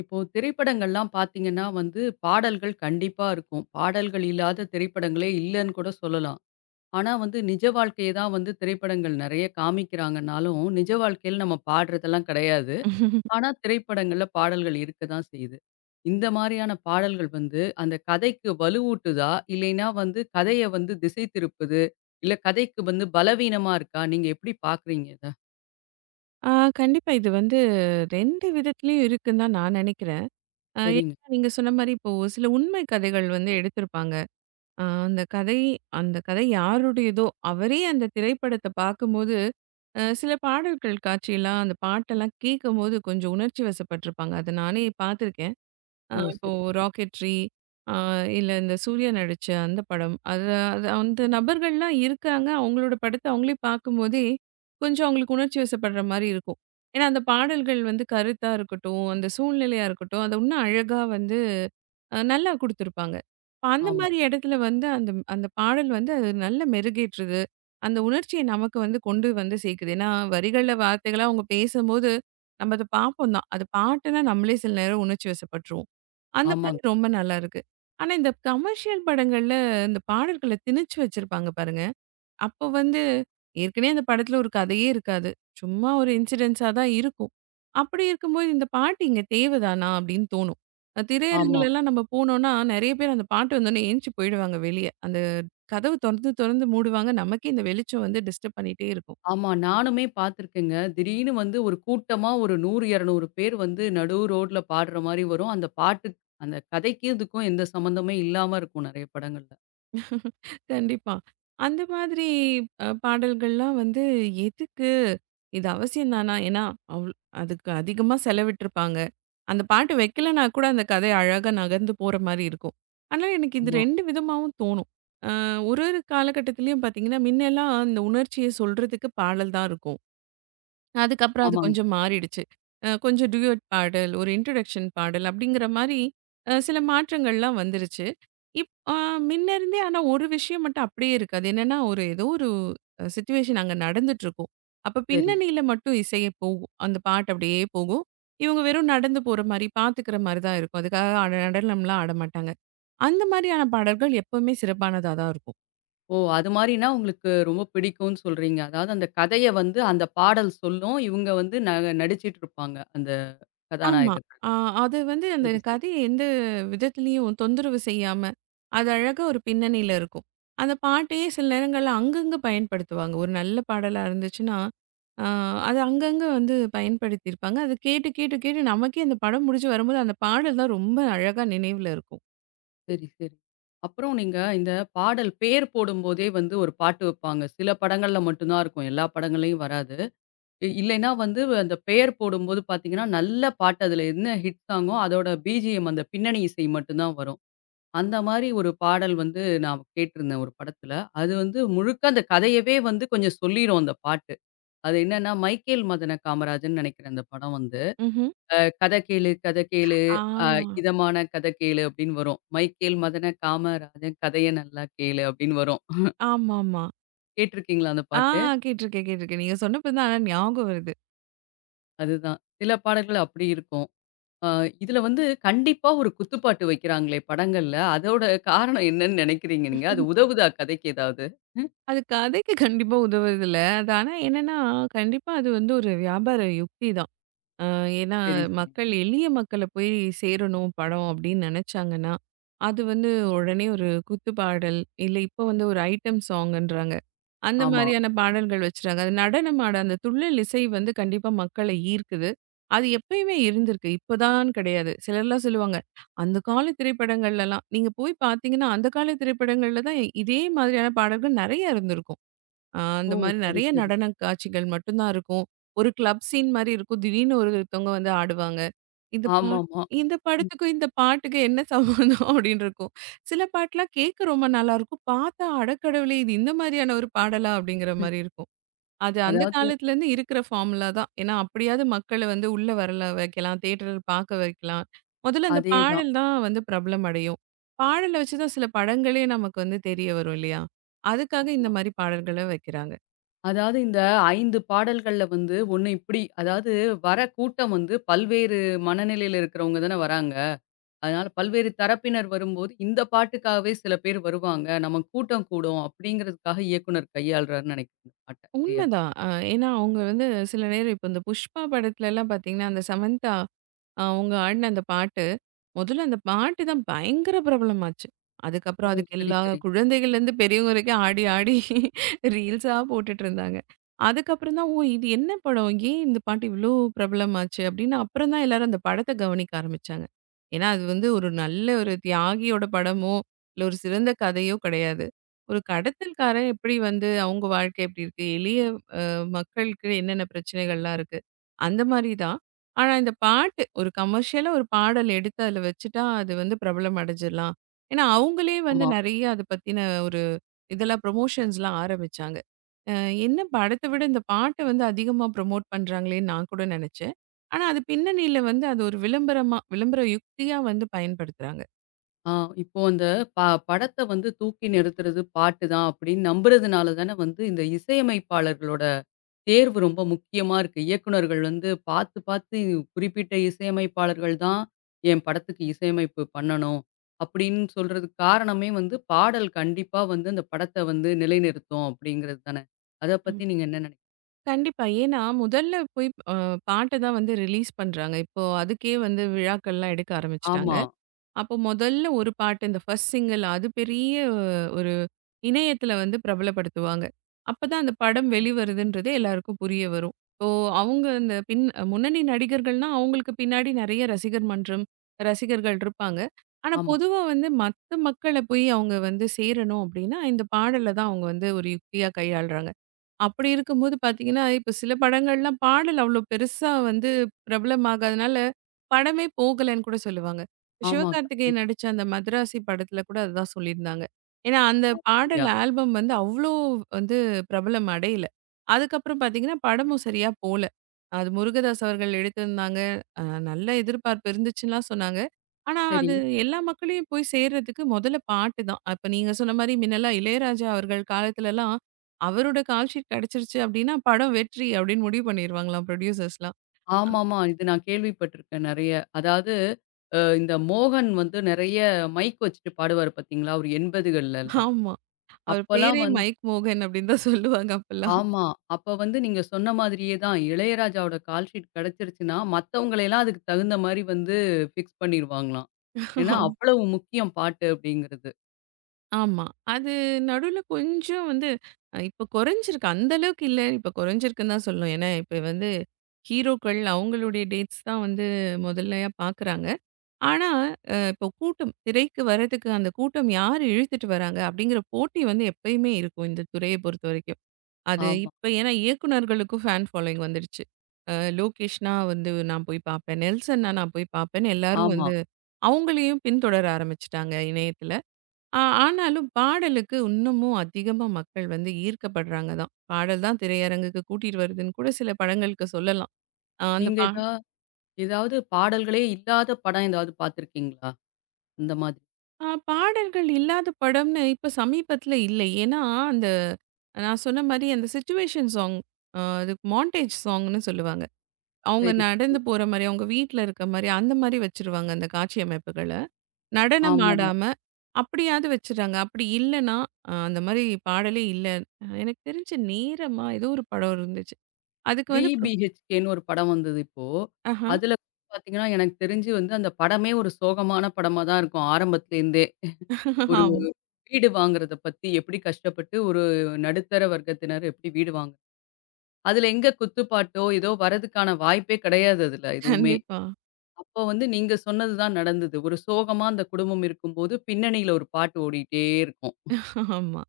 இப்போ திரைப்படங்கள்லாம் பார்த்தீங்கன்னா வந்து பாடல்கள் கண்டிப்பா இருக்கும். பாடல்கள் இல்லாத திரைப்படங்களே இல்லன்னு கூட சொல்லலாம். ஆனா வந்து நிஜ வாழ்க்கைய தான் வந்து திரைப்படங்கள் நெறைய காமிக்கிறாங்கனாலும், நிஜ வாழ்க்கையில நம்ம பாடுறதெல்லாம் கிடையாது. ஆனா திரைப்படங்கள்ல பாடல்கள் இருக்க தான் செய்யுது. இந்த மாரியான பாடல்கள் வந்து அந்த கதைக்கு வலுவூட்டுதா? இல்லைன்னா வந்து கதைய வந்து திசை திருப்புது? இல்ல கதைக்கு வந்து பலவீனமா இருக்கா? நீங்க எப்படி பார்க்குறீங்க இத? ஆ கண்டிப்பா. இது வந்து 2 விதத்துலயும் இருக்குன்னு தான் நான் நெனைக்கிறேன். சரிங்க. ஏன்னா நீங்க சொன்ன மாரி இப்போ ஒரு சில உண்மை கதைகள் வந்து எடுத்திருப்பாங்க. அ அந்த கதை அந்த கதை யாருடையதோ, அவரே அந்த திரைப்படத்த பார்க்கும்போது, சில பாடல்கள் காட்சியெல்லாம் அந்த பாட்டெல்லாம் கேட்கும்போது கொஞ்சம் உணர்ச்சி வசப்பட்டுருப்பாங்க. அத நானே பார்த்துருக்கேன். ஓ! இப்போ சரி, சரி. ராக்கெட்ரி அ இல்ல இந்த சூர்யா நடிச்ச அந்த படம். அது அது அந்த நபர்கள்லாம் இருக்காங்க. அவங்களோட படத்த அவங்களே பார்க்கும்போதே, கொஞ்சம் அவங்களுக்கு உணர்ச்சி வசப்படுற மாரி இருக்கும். ஏன்னா, அந்த பாடல்கள் வந்து கருத்தா இருக்கட்டும், அந்த சூழ்நிலையா இருக்கட்டும், அத இன்னும் அழகா வந்து நல்லா குடுத்துருப்பாங்க. இப்ப அந்த ஆமா. மாரி இடத்துல வந்து அந்த அந்த பாடல் வந்து அது நல்ல மெருகேற்றுது. அந்த உணர்ச்சிய நமக்கு வந்து கொண்டு வந்து சேர்க்குது. ஏன்னா, வரிகள்ல வார்த்தைகளா அவங்க பேசும்போது, நம்ம அத பார்ப்போம் தான். அது பாட்டுனா நம்மளே சில நேரம் உணர்ச்சி வசப்பட்டுருவோம். அந்த மாதிரி ஆமாங்க. ரொம்ப நல்லா இருக்கு. ஆனா, இந்த கமர்ஷியல் படங்கள்ல இந்த பாடல்கள திணிச்சு வச்சிருப்பாங்க பாருங்க. அப்போ வந்து ஏற்கனவே அந்த படத்துல ஒரு கதையே இருக்காது. சும்மா ஒரு இன்சிடென்ட்ஸா தான் இருக்கும். அப்படி இருக்கும்போது இந்த பாட்டு இங்க தேவதானா அப்படின்னு தோணும். அ ம். ஆமா. திரையரங்குலலாம் நம்ம போனோம்னா நெறைய பேர் அந்த பாட்டு வந்தோனே எந்திச்சு போயிடுவாங்க வெளிய. அந்த கதவு தொறந்து தொறந்து மூடுவாங்க. நமக்கே இந்த வெளிச்சம் வந்து டிஸ்டர்ப் பண்ணிட்டே இருக்கும். ஆமா. நானுமே பார்த்துருக்கேங்க. திடீர்னு வந்து ஒரு கூட்டமா ஒரு 100, 200 பேர் வந்து நடு ரோட்ல பாடுற மாரி வரும். அந்த பாட்டு அந்த கதைக்கும் இதுக்கும் எந்த சம்மந்தமே இல்லாம இருக்கும் நெறைய படங்கள்ல. கண்டிப்பா. அந்த மாதிரி பாடல்கள்லாம் வந்து எதுக்கு? இது அவசியம் தானா? ஏன்னா, அவ் அதுக்கு அதிகமா செலவிட்டுருப்பாங்க. அந்த பாட்டு வைக்கலனா கூட அந்த கதை அழகா நகர்ந்து போற மாரி இருக்கும். ஆனா, எனக்கு இது ஆமா, 2 விதமாவும் தோணும். அ ஒரு ஒரு காலகட்டத்திலயும் பார்த்தீங்கன்னா, முன்னெல்லாம் இந்த உணர்ச்சிய சொல்றதுக்கு பாடல் தான் இருக்கும். அதுக்கப்புறம் அது ஆமாங்க. கொஞ்சம் மாறிடுச்சு. கொஞ்சம் டூயட் பாடல், ஒரு இன்ட்ரோடக்ஷன் பாடல் அப்படிங்கிற மாரி சில மாற்றங்கள்லாம் வந்துருச்சு. இப் அ முன்ன இருந்தே ஆனா ஒரு விஷயம் மட்டும் அப்படியே இருக்கு. அது என்னன்னா, ஒரு ஏதோ ஒரு சிச்சுவேஷன் அங்க நடந்துட்டுருக்கும். அப்ப சரி. பின்னணியில மட்டும் இசையே போகும். அந்த பாட்டு அப்படியே போகும். இவங்க வெறும் நடந்து போற மாரி, பார்த்துக்கிற மாரி தான் இருக்கும். அதுக்காக அட நடனம்லாம் ஆட மாட்டாங்க. அந்த மாரியான பாடல்கள் எப்பவுமே சிறப்பானதா தான் இருக்கும். ஓ! அது மாரினா உங்களுக்கு ரொம்ப பிடிக்கும்னு சொல்றீங்க. அதாவது அந்த கதைய வந்து அந்த பாடல் சொல்லும். இவுங்க வந்து நடிச்சிட்டு இருப்பாங்க. அந்த ஆமா. அ கதாநாயகர்கள்லாம். அது வந்து அந்த சரி, சரி, கதைய எந்த விதத்திலயும் தொந்தரவு செய்யாம, அது அழகா ஒரு பின்னணியில இருக்கும். அந்த பாட்டையே சில நேரங்கள்ல அங்கங்க பயன்படுத்துவாங்க. ஒரு நல்ல பாடலா இருந்துச்சுன்னா, அ அது அங்கங்க வந்து பயன்படுத்தியிருப்பாங்க. அது கேட்டு, கேட்டு, கேட்டு நமக்கே அந்த படம் முடிஞ்சு வரும்போது, அந்த பாடல் தான் ரொம்ப அழகா நினைவுல இருக்கும். சரி, சரி. அப்புறம் நீங்க இந்த பாடல் பேர் போடும்போதே வந்து ஒரு பாட்டு வைப்பாங்க. சில படங்கள்ல மட்டும் தான் இருக்கும். எல்லா படங்கள்லயும் வராது. இல்லைன்னா வந்து அந்த பெயர் போடும்போது பார்த்தீங்கன்னா, நல்ல பாட்டு அதில என்ன ஹிட் சாங்கோ, அதோட பிஜிஎம் அந்த பின்னணி இசை மட்டும் தான் வரும். அந்த மாரி ஒரு பாடல் வந்து நான் கேட்டிருந்தேன் ஒரு படத்துல. அது வந்து முழுக்க அந்த கதையவே வந்து கொஞ்சம் சொல்லிரும் அந்த பாட்டு. அது என்னன்னா, மைக்கேல் மதன காமராஜன் நெனைக்கிறேன் அந்த படம் வந்து. ம்ஹ்ம். "கத கேளு கத கேளு ஆ. அ இதமான கத கேளு" அப்படின்னு வரும். "மைக்கேல் மதன காமராஜன் கதைய நல்லா கேளு" அப்படின்னு வரும். ஆமாமா. கேட்டிருக்கீங்களா அந்த ஆ பாட்டு? கேட்டிருக்கேன், கேட்டிருக்கேன். நீங்க சொன்னப்ப தான் ஆனா ஞாபகம் வருது. அதுதான். சில பாடல்கள் அப்படி இருக்கும். ஆ, இதுல வந்து கண்டிப்பா ஒரு குத்துப்பாட்டு வைக்கிறாங்களே படங்கள்ல, அதோட காரணம் என்னன்னு நினைக்கிறீங்க நீங்க? அது உதவுதா கதைக்கு ஏதாவது? ம். அது கதைக்கு கண்டிப்பா உதவுறதில்ல. அது ஆனா என்னன்னா, கண்டிப்பா அது வந்து ஒரு வியாபார யுக்தி தான். அ ஏன்னா, சரி, சரி. எளிய மக்கள போய் சேரணும் படம் அப்படின்னு நெனச்சாங்கன்னா, அது வந்து உடனே ஒரு குத்துப்பாடல், இல்ல இப்ப வந்து ஒரு ஐட்டம் சாங்குன்றாங்க. அந்த ஆமா. மாரியான பாடல்கள் வச்சுட்டாங்க. அது நடனம் ஆட அந்த துள்ளல் இசை வந்து கண்டிப்பா மக்கள ஈர்க்குது. அது எப்பயுமே இருந்திருக்கு. இப்பதான்னு கிடையாது. சிலர்லாம் சொல்லுவாங்க, "அந்த கால திரைப்படங்கள்லலாம்" நீங்க போய் பார்த்தீங்கன்னா, அந்த கால திரைப்படங்கள்ல தான் இதே மாதிரியான பாடல்கள் நெறைய இருந்திருக்கும். அந்த ஓ! மாரி சரி, நெறைய சரி. நடன காட்சிகள் மட்டும் தான் இருக்கும். ஒரு கிளப் சீன் மாரி இருக்கும். திடீர்னு ஒருத்தவங்க வந்து ஆடுவாங்க. இந்த பா ஆமாமா. இந்த படத்துக்கும், இந்த பாட்டுக்கும் என்ன சம்மந்தம் அப்படின்னு இருக்கும். சில பாட்டுலாம் கேட்க ரொம்ப நல்லாயிருக்கும். பார்த்தா அடக்கடவுளே! இது இந்த மாதிரியான ஒரு பாடலா? அப்படிங்கிற மாரி இருக்கும். அது அந்த அதாவது காலத்துலேருந்து இருக்கிற ஃபார்முலா தான். ஏன்னா அப்படியாவது மக்கள வந்து உள்ள வரல வைக்கலாம். தியேட்டர் பார்க்க வைக்கலாம். முதல்ல அந்த அதேதான். பாடல் தான் வந்து பிரபலம் அடையும். பாடல வச்சு தான் சில படங்களே நமக்கு வந்து தெரிய வரும் இல்லையா? அதுக்காக இந்த ஆமா. மாரி பாடல்கள வைக்கிறாங்க. அதாவது இந்த 5 பாடல்கள்ல வந்து 1 இப்டி அதாவது வர கூட்டம் வந்து பல்வேறு மனநிலையில இருக்கிறவங்க தானே வராங்க. அதனால பல்வேறு தரப்பினர் வரும்போது, இந்த பாட்டுக்காகவே சில பேர் வருவாங்க. நம்ம கூட்டம் கூடும் அப்டிங்கிறதுக்காக இயக்குனர் கையாள்றாருன்னு நினைக்கிறேன் இந்த பாட்ட. சரியா? உண்மைதான். ஏன்னா அவங்க வந்து சில நேரம் இப்ப இந்த புஷ்பா படத்துலலாம் பார்த்தீங்கன்னா, அந்த சமந்தா அவங்க ஆடின அந்த பாட்டு, முதல்ல அந்த பாட்டு தான் பயங்கர பிரபலமாச்சு. ஓ! அதுக்கப்புறம் அதுக்கு சரி, எல்லா சரி. குழந்தைகள்லேருந்து பெரியவங்க வரைக்கும் ஆடி, ஆடி ரீல்ஸா போட்டுட்டுருந்தாங்க. அதுக்கப்புறம் தான், "ஓ! இது என்ன படம்? ஏன் இந்த பாட்டு இவ்ளோ பிரபலமாச்சு?" அப்படின்னு அப்புறம் தான் எல்லாரும் அந்த படத்த கவனிக்க ஆரம்பிச்சாங்க. ஏன்னா அது வந்து ஒரு நல்ல ஒரு தியாகியோட படமோ, இல்ல ஒரு சிறந்த கதையோ கிடையாது. ஒரு கடத்தல்காரன் எப்படி வந்து அவங்க வாழ்க்கை எப்படி இருக்கு? எளிய மக்களுக்கு என்னென்ன பிரச்சனைகள்லாம் இருக்கு. அந்த மாரி தான். ஆனா இந்த பாட்டு ஒரு கமர்ஷியலா ஒரு பாடல் எடுத்து அதில வச்சுட்டா, அது வந்து பிரபலம் அடைஞ்சிடலாம். ஏன்னா, அவங்களே வந்து ஆமா. நெறைய அத பத்தின ஒரு இதெல்லாம் ப்ரமோஷன்ஸ்லாம் ஆரம்பிச்சாங்க. அ என்ன படத்த விட இந்த பாட்ட வந்து அதிகமா ப்ரமோட் பண்றாங்களேன்னு நான் கூட நெனச்சேன். ஆனா, அது பின்னணியில வந்து அது ஒரு விளம்பரமா விளம்பர யுக்தியா வந்து பயன்படுத்துறாங்க. ஆ, இப்போ அந்த ப படத்த வந்து தூக்கி நிறுத்துறது பாட்டு தான் அப்படின்னு நம்புறதுனால தானே வந்து இந்த இசையமைப்பாளர்களோட தேர்வு ரொம்ப முக்கியமா இருக்கு. இயக்குனர்கள் வந்து பார்த்து, பார்த்து குறிப்பிட்ட இசையமைப்பாளர்கள் தான் என் படத்துக்கு இசையமைப்பு பண்ணணும். அப்படின்னு சொல்றதுக்கு காரணமே வந்து பாடல் கண்டிப்பா வந்து அந்த படத்த வந்து நிலைநிறுத்தும் அப்படிங்கிறது தானே. அத ம். பத்தி நீங்க என்ன நினைக்கிறீங்க? கண்டிப்பா. ஏன்னா, முதல்ல போய் பாட்ட தான் வந்து ரிலீஸ் பண்றாங்க. இப்போ அதுக்கே வந்து விழாக்கள்லாம் எடுக்க ஆரம்பிச்சுட்டாங்க. ஆமா, அப்போ முதல்ல ஒரு பாட்டு இந்த ஃபர்ஸ்ட் சிங்கிள் அது பெரிய ஒரு இணையத்துல வந்து பிரபலப்படுத்துவாங்க. அப்பதான் அந்த படம் வெளிவருதுன்றதே எல்லாருக்கும் புரிய வரும். இப்போ அவங்க அந்த பின் முன்னணி நடிகர்கள்னா, அவங்களுக்கு பின்னாடி நெறைய ரசிகர் மன்றம், ரசிகர்கள் இருப்பாங்க. ஆனா ஆமா, பொதுவா வந்து மத்த மக்கள போய் அவங்க வந்து சேரணும் அப்டின்னா, இந்த பாடல தான் அவங்க வந்து ஒரு யுக்தியா கையாளுறாங்க. அப்படி இருக்கும்போது பார்த்தீங்கன்னா, இப்ப சில படங்கள்லாம் பாடல் அவ்வளோ பெருசா வந்து பிரபலமாகாதனால, படமே போகலன்னு கூட சொல்லுவாங்க. ஆமா. சிவகார்த்திகேயன் கண்டிப்பா. நடிச்ச அந்த மதராசி படத்துல கூட அதுதான் சொல்லியிருந்தாங்க. ஏன்னா, அந்த பாடல் அப்படியா? ஆல்பம் வந்து அவ்வளோ வந்து பிரபலம் அடையல. அதுக்கப்புறம் பார்த்தீங்கன்னா, படமும் சரியா போல. அது முருகதாஸ் அவர்கள் எடுத்திருந்தாங்க. அ நல்ல எதிர்பார்ப்பு இருந்துச்சுன்னுலாம் சொன்னாங்க. ஆனா, சரி. அது எல்லா மக்களையும் போய் சேர்றதுக்கு முதல்ல பாட்டு தான். அப்ப நீங்க சொன்ன மாரி முன்னலாம் இளையராஜா அவர்கள் காலத்துலலாம் அவரோட கால் ஷீட் கிடைச்சிருச்சு அப்டின்னா, படம் வெற்றி அப்டின்னு முடிவு பண்ணிருவாங்களாம் புரொடியூசர்ஸ்லாம். ஆமாமா. இது நான் கேள்விப்பட்டிருக்கேன் நெறைய. அதாவது இந்த மோகன் வந்து நெறைய மைக் வச்சுட்டு பாடுவாரு பார்த்தீங்களா? ஒரு 80கள்லலாம். ஆமா. அவர் அப்பலாம் பேரே வந்து மைக் மோகன் அப்டின்னு தான் சொல்லுவாங்க அப்பலாம். ஆமா. அப்ப வந்து நீங்க சொன்ன மாதிரியே தான். இளையராஜாவோட கால் ஷீட் கிடைச்சிருச்சுன்னா, மத்தவங்களையெல்லாம் அதுக்கு தகுந்த மாரி வந்து ஃபிக்ஸ் பண்ணிருவாங்களாம். ஏன்னா, ஆம். அவ்வளவு முக்கியம் பாட்டு அப்படிங்கிறது. ஆமா. அது நடுவுல கொஞ்சம் வந்து இப்ப குறைஞ்சிருக்கு. அந்த அளவுக்கு இல்ல. இப்ப குறைஞ்சிருக்குன்னு தான் சொல்லணும். ஏன்னா, இப்ப வந்து ஹீரோக்கள் அவங்களுடைய டேட்ஸ் தான் வந்து முதல்லயா பார்க்குறாங்க. ஆனா, இப்போ கூட்டம் திரைக்கு வரதுக்கு அந்த கூட்டம் யார் இழுத்துட்டு வராங்க? அப்டிங்கிற போட்டி வந்து எப்பயுமே இருக்கும் இந்த துறைய பொறுத்தவரைக்கும். அது ஆமா, இப்ப ஏன்னா இயக்குனர்களுக்கும் ஃபேன் ஃபாலோயிங் வந்துடுச்சு. லோகேஷ்னா வந்து நான் போய் பார்ப்பேன். நெல்சன்னா நான் போய் பார்ப்பேன்னு எல்லாரும் ஆமா. வந்து அவங்களையும் பின்தொடர ஆரம்பிச்சுட்டாங்க இணையத்துல. ஆனாலும் பாடலுக்கு இன்னமும் அதிகமா மக்கள் வந்து ஈர்க்கப்படுறாங்க தான். பாடல் தான் திரையரங்குக்கு கூட்டிட்டு வருதுன்னு கூட சில படங்களுக்கு சொல்லலாம். அ அந்த நீங்க பா எதா ஏதாவது பாடல்களே இல்லாத படம் ஏதாவது பார்த்துருக்கீங்களா? அந்த மாதிரி. அ பாடல்கள் இல்லாத படம்னு இப்ப சமீபத்துல இல்லை. ஏன்னா அந்த நான் சொன்ன மாரி அந்த சிச்சுவேஷன் சாங். அதுக்கு மான்டேஜ் சாங்ன்னு சொல்லுவாங்க. அவங்க சரி, சரி. நடந்து போற மாரி, அவங்க வீட்ல இருக்க மாரி, அந்த மாரி வச்சுருவாங்க அந்த காட்சி அமைப்புகள. நடனம் ஆமாமா. ஆடாம, அப்படியாவது வச்சுர்றாங்க. அப்படி இல்லன்னா, அந்த மாரி பாடலே இல்ல. எனக்கு தெரிஞ்சு நேரமா ஏதோ ஒரு படம் இருந்துச்சு. அதுக்கு த்ரீ வந்து பிஹெச்கேன்னு ஒரு படம் வந்தது இப்போ. ஆஹா. அதுல பார்த்தீங்கன்னா, எனக்கு தெரிஞ்சு வந்து அந்த படமே ஒரு சோகமான படமா தான் இருக்கும் ஆரம்பத்துலேருந்தே. ஒரு ஆமா. வீடு வாங்குறத பத்தி எப்படி கஷ்டப்பட்டு ஒரு நடுத்தர வர்க்கத்தினர் எப்படி வீடு வாங்க அதுல எங்க குத்துப்பாட்டோ, ஏதோ வரதுக்கான வாய்ப்பே கிடையாது அதுல எதுவுமே. கண்டிப்பா. அப்போ வந்து நீங்க சொன்னது தான் நடந்தது. ஒரு சோகமா அந்த குடும்பம் இருக்கும்போது பின்னணியில ஒரு பாட்டு ஓடிட்டே இருக்கும். ஆமா.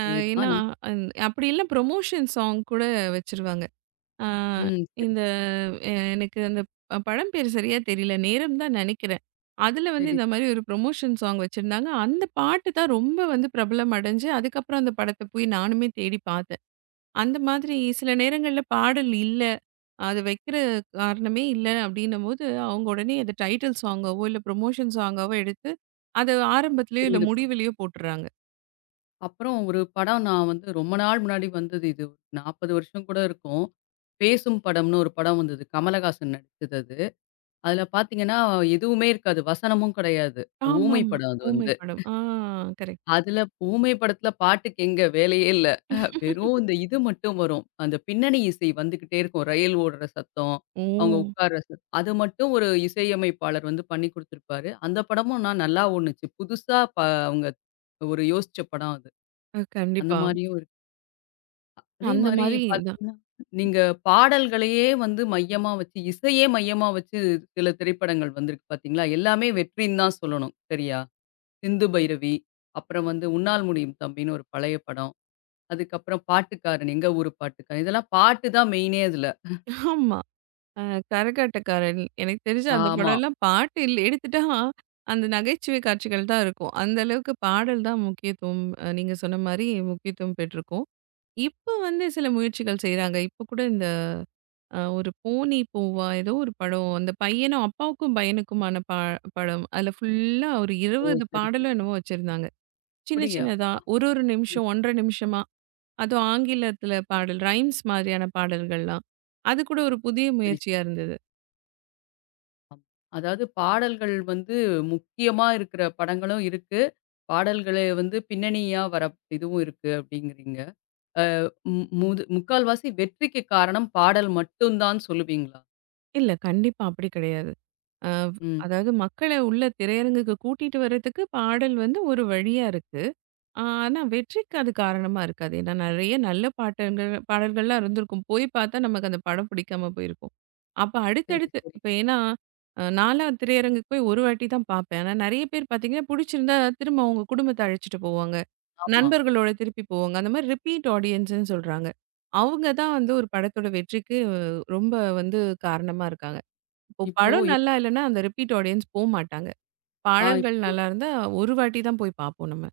அ ஏன்னா, அதேதான். அப்படி இல்ல ப்ரொமோஷன் சாங் கூட வச்சுருவாங்க. ஆ, ம். சரி, இந்த எனக்கு அந்த படம் பேர் சரியா தெரியல. "நேரம்" தான் நெனைக்கிறேன். அதுல வந்து சரி. இந்த மாரி ஒரு புரமோஷன் சாங் வச்சிருந்தாங்க. அந்த பாட்டு தான் ரொம்ப வந்து பிரபலம் அடைஞ்சு, அதுக்கப்புறம் அந்த படத்த போய் நானுமே தேடி பார்த்தேன். அந்த மாதிரி சில நேரங்கள்ல பாடல் இல்ல, அது வைக்கிற காரணமே இல்ல அப்படின்னும்போது, அவங்க உடனே அத டைட்டில் சாங்காவோ, இல்ல புரமோஷன் சாங்காவோ எடுத்து, அத ஆரம்பத்திலயோ இல்ல புரியுது. புரியுது. முடிவிலயோ போட்டுர்றாங்க. அப்புறம் ஒரு படம் நான் வந்து ரொம்ப நாள் முன்னாடி வந்தது. இது 40 வருஷம் கூட இருக்கும். பேசும் படம்ன்னு ஒரு படம் வந்தது. கமலஹாசன் நடிச்சது அது. அதுல பார்த்தீங்கன்னா, எதுவுமே இருக்காது. வசனமும் கிடையாது. ஊமை ஆமாமா. படம் அது ஊமை வந்து. படம். கரெக்ட். அதுல ஊமை படத்துல பாட்டுக்கு எங்க வேலையே இல்ல. வெறும் இந்த இது மட்டும் வரும். அந்த பின்னணி இசை வந்துகிட்டே இருக்கும். ரயில் ஓடுற சத்தம், அவங்க ஓ! உட்கார்ற அது மட்டும் ஒரு இசையமைப்பாளர் வந்து பண்ணி குடுத்திருப்பாரு. அந்த படமும் நான் நல்லா ஓடுனுச்சு. புதுசா அவங்க ஒரு யோசிச்ச படம் அது. அந்த கண்டிப்பா. மாரியும் இருக்கு. அதே அந்த மாரி மாரி பார்த்தீங்கன்னா, நீங்க பாடல்களையே வந்து மையமா வச்சு, இசையே மையமா வச்சு சில திரைப்படங்கள் வந்திருக்கு பார்த்தீங்களா? எல்லாமே வெற்றின்னு தான் சொல்லணும். சரியா? சிந்து பைரவி, அப்புறம் வந்து உன்னால் முடியும் தம்பின்னு ஒரு பழைய படம். அதுக்கப்புறம் பாட்டுக்காரன், எங்க ஊரு பாட்டுக்காரன். இதெல்லாம் பாட்டு தான் மெயினே அதுல. ஆமா. அ கரகாட்டக்காரன். எனக்கு தெரிஞ்சு அந்த ஆமா. படம்லாம் பாட்டு இல்ல எடுத்துட்டா, அந்த நகைச்சுவை காட்சிகள் தான் இருக்கும். அந்த அளவுக்கு பாடல் தான் முக்கியத்துவம் நீங்க சொன்ன மாரி முக்கியத்துவம் பெற்றிருக்கும். இப்ப வந்து சில முயற்சிகள் செய்றாங்க. இப்ப கூட இந்த ஒரு "போனி பூவா" ஏதோ ஒரு படம். அந்த பையனும் அப்பாவுக்கும் பையனுக்குமான ப படம். அதுல ஃபுல்லா ஒரு ஓ! 20 சரி, பாடலோ சரி. என்னமோ வச்சிருந்தாங்க. சின்ன அப்படியா? சின்னதா, ஒரு ஒரு ம். நிமிஷம், 1½ நிமிஷமா, அதுவும் ஆங்கிலத்தில பாடல் ரைம்ஸ் மாரியான பாடல்கள்லாம். அது கூட ஒரு புதிய சரி. முயற்சியா இருந்தது. அதாவது பாடல்கள் வந்து முக்கியமா இருக்கிற படங்களும் இருக்கு. பாடல்களே வந்து பின்னணியா வர இதுவும் இருக்கு அப்படிங்கிறீங்க. ம் முது முக்கால்வாசி வெற்றிக்கு காரணம் பாடல் மட்டும் தான் சொல்லுவீங்களா? இல்ல. கண்டிப்பா அப்படி கிடையாது. அ ம். அதாவது மக்கள உள்ள திரையரங்குக்கு கூட்டிட்டு வர்றதுக்கு பாடல் வந்து ஒரு வழியா இருக்கு. ஆ, ஆனா வெற்றிக்கு அது காரணமா இருக்காது. ஏன்னா நெறைய நல்ல பாட்டங்கள் பாடல்கள்லாம் இருந்திருக்கும். போய் பார்த்தா நமக்கு அந்த படம் பிடிக்காம போயிருக்கும். அப்ப சரி, அடுத்தடுத்து சரி. இப்ப ஏன்னா நான்லாம் திரையரங்குக்கு போய் ஒரு வாட்டி தான் பார்ப்பேன். ஆனா நெறைய பேர் பார்த்தீங்கன்னா, பிடிச்சிருந்தா திரும்ப அவங்க குடும்பத்த அழைச்சிட்டு போவாங்க. ஆமா. நண்பர்களோட திருப்பி போவாங்க. அந்த மாரி ரிப்பீட் ஆடியன்ஸ்ன்னு சொல்றாங்க. அவங்க தான் வந்து ஒரு படத்தோட வெற்றிக்கு ரொம்ப வந்து காரணமா இருக்காங்க. இப்போ இப்போ படம் யோ நல்லா இல்லன்னா, அந்த ரிப்பீட் ஆடியன்ஸ் போமாட்டாங்க. ஆ பாடல்கள் இப்போ நல்லா இருந்தா ஒரு வாட்டி தான் போய் பார்ப்போம் நம்ம.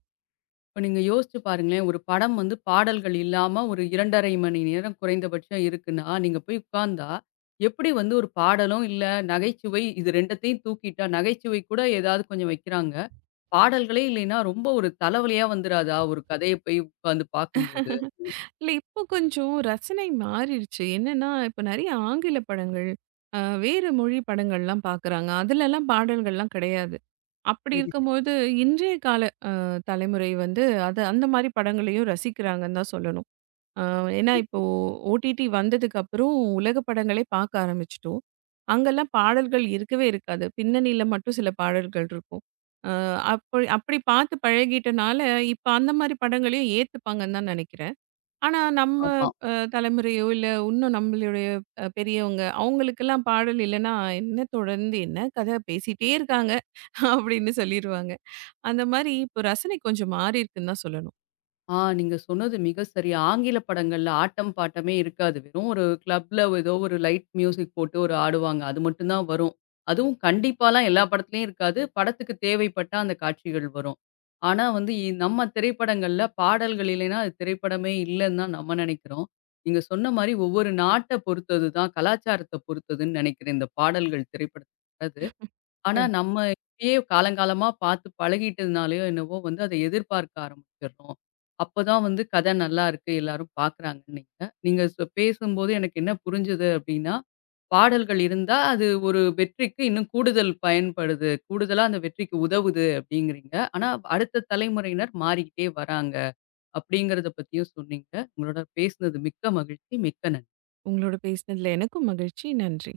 இப்ப நீங்க யோசிச்சு பாருங்களேன். ஒரு படம் வந்து பாடல்கள் இல்லாம ஒரு 2 1/2 மணி நேரம் குறைந்தபட்சம் இருக்குன்னா, நீங்க போய் உட்கார்ந்தா, எப்படி வந்து ஒரு பாடலும் இல்ல, நகைச்சுவை இது 2த்தையும் தூக்கிட்டா, நகைச்சுவை கூட ஏதாவது கொஞ்சம் வைக்கிறாங்க. பாடல்களே இல்லைன்னா, ரொம்ப ஒரு தலைவலியா வந்துராதா? ஒரு கதைய போய் உட்கார்ந்து பார்க்கும்போது. இல்ல இப்போ கொஞ்சம் ரசனை மாறிடுச்சு. என்னன்னா, இப்ப நெறைய ஆங்கில படங்கள், வேறு மொழி படங்கள்லாம் பார்க்குறாங்க. அதுலலாம் பாடல்கள்லாம் கிடையாது. அப்படி சரி, சரி. இருக்கும்போது, இன்றைய கால அ தலைமுறை வந்து அது அந்த மாரி படங்களையும் ரசிக்கிறாங்கன்னு தான் சொல்லணும். அ ஏன்னா இப்போ OTT வந்ததுக்கு அப்புறம் உலக படங்களே பார்க்க ஆரம்பிச்சுட்டோம். அங்கலாம் பாடல்கள் இருக்கவே இருக்காது. பின்னணியில மட்டும் சில பாடல்கள் இருக்கும். அ அப்படி அப்படி பார்த்து பழகிட்டனால, இப்ப அந்த மாரி படங்களையும் ஏத்துப்பாங்கன்னு தான் நெனைக்கிறேன். ஆனா, நம்ம ஆமா. தலைமுறையோ, இல்ல இன்னும் நம்மளுடைய பெரியவங்க, அவங்களுக்கெல்லாம் பாடல் இல்லன்னா, "என்ன தொடர்ந்து என்ன கதை பேசிட்டே இருக்காங்க" அப்படின்னு சொல்லிருவாங்க. அந்த மாரி இப்போ ரசனை கொஞ்சம் மாறியிருக்குன்னு தான் சொல்லணும். ஆ, நீங்க சொன்னது மிக சரி. ஆங்கில படங்கள்ல ஆட்டம், பாட்டமே இருக்காது. வெறும் ஒரு கிளப்ல ஏதோ ஒரு லைட் மியூசிக் போட்டு ஒரு ஆடுவாங்க. அது மட்டும் தான் வரும். அதுவும் கண்டிப்பாலாம் எல்லா படத்துலயும் இருக்காது. படத்துக்கு தேவைப்பட்டா அந்த காட்சிகள் வரும். ஆனா வந்து நம்ம திரைப்படங்கள்ல பாடல்கள் இல்லைன்னா, அது திரைப்படமே இல்லன்னு தான் நம்ம நெனைக்கிறோம். நீங்க சொன்ன மாரி ஒவ்வொரு நாட்ட பொறுத்தது தான், கலாச்சாரத்த பொறுத்ததுன்னு நெனைக்கிறேன். இந்த பாடல்கள் திரைப்படத்துக்கு வர்றது. ஆனா, கண் நம்ம இப்பயே காலங்காலமா பார்த்து பழகிட்டதுனாலயோ என்னவோ வந்து அத எதிர்பார்க்க ஆரம்பிச்சிடுறோம். அப்பதான் வந்து கதை நல்லாருக்கு, எல்லாரும் பார்க்குறாங்கன்னீங்க. நீங்க நீங்க சொ பேசும்போது எனக்கு என்ன புரிஞ்சது அப்டின்னா, பாடல்கள் இருந்தா அது ஒரு வெற்றிக்கு இன்னும் கூடுதல் பயன்படுது. கூடுதலா அந்த வெற்றிக்கு உதவுது அப்டிங்கிறீங்க. ஆனா, அடுத்த தலைமுறையினர் மாறிக்கிட்டே வராங்க. அப்டிங்கிறத பத்தியும் சொன்னீங்க. உங்களோட பேசுனது மிக்க மகிழ்ச்சி. மிக்க நன்றி. உங்களோட பேசினதுல எனக்கும் மகிழ்ச்சி. நன்றி.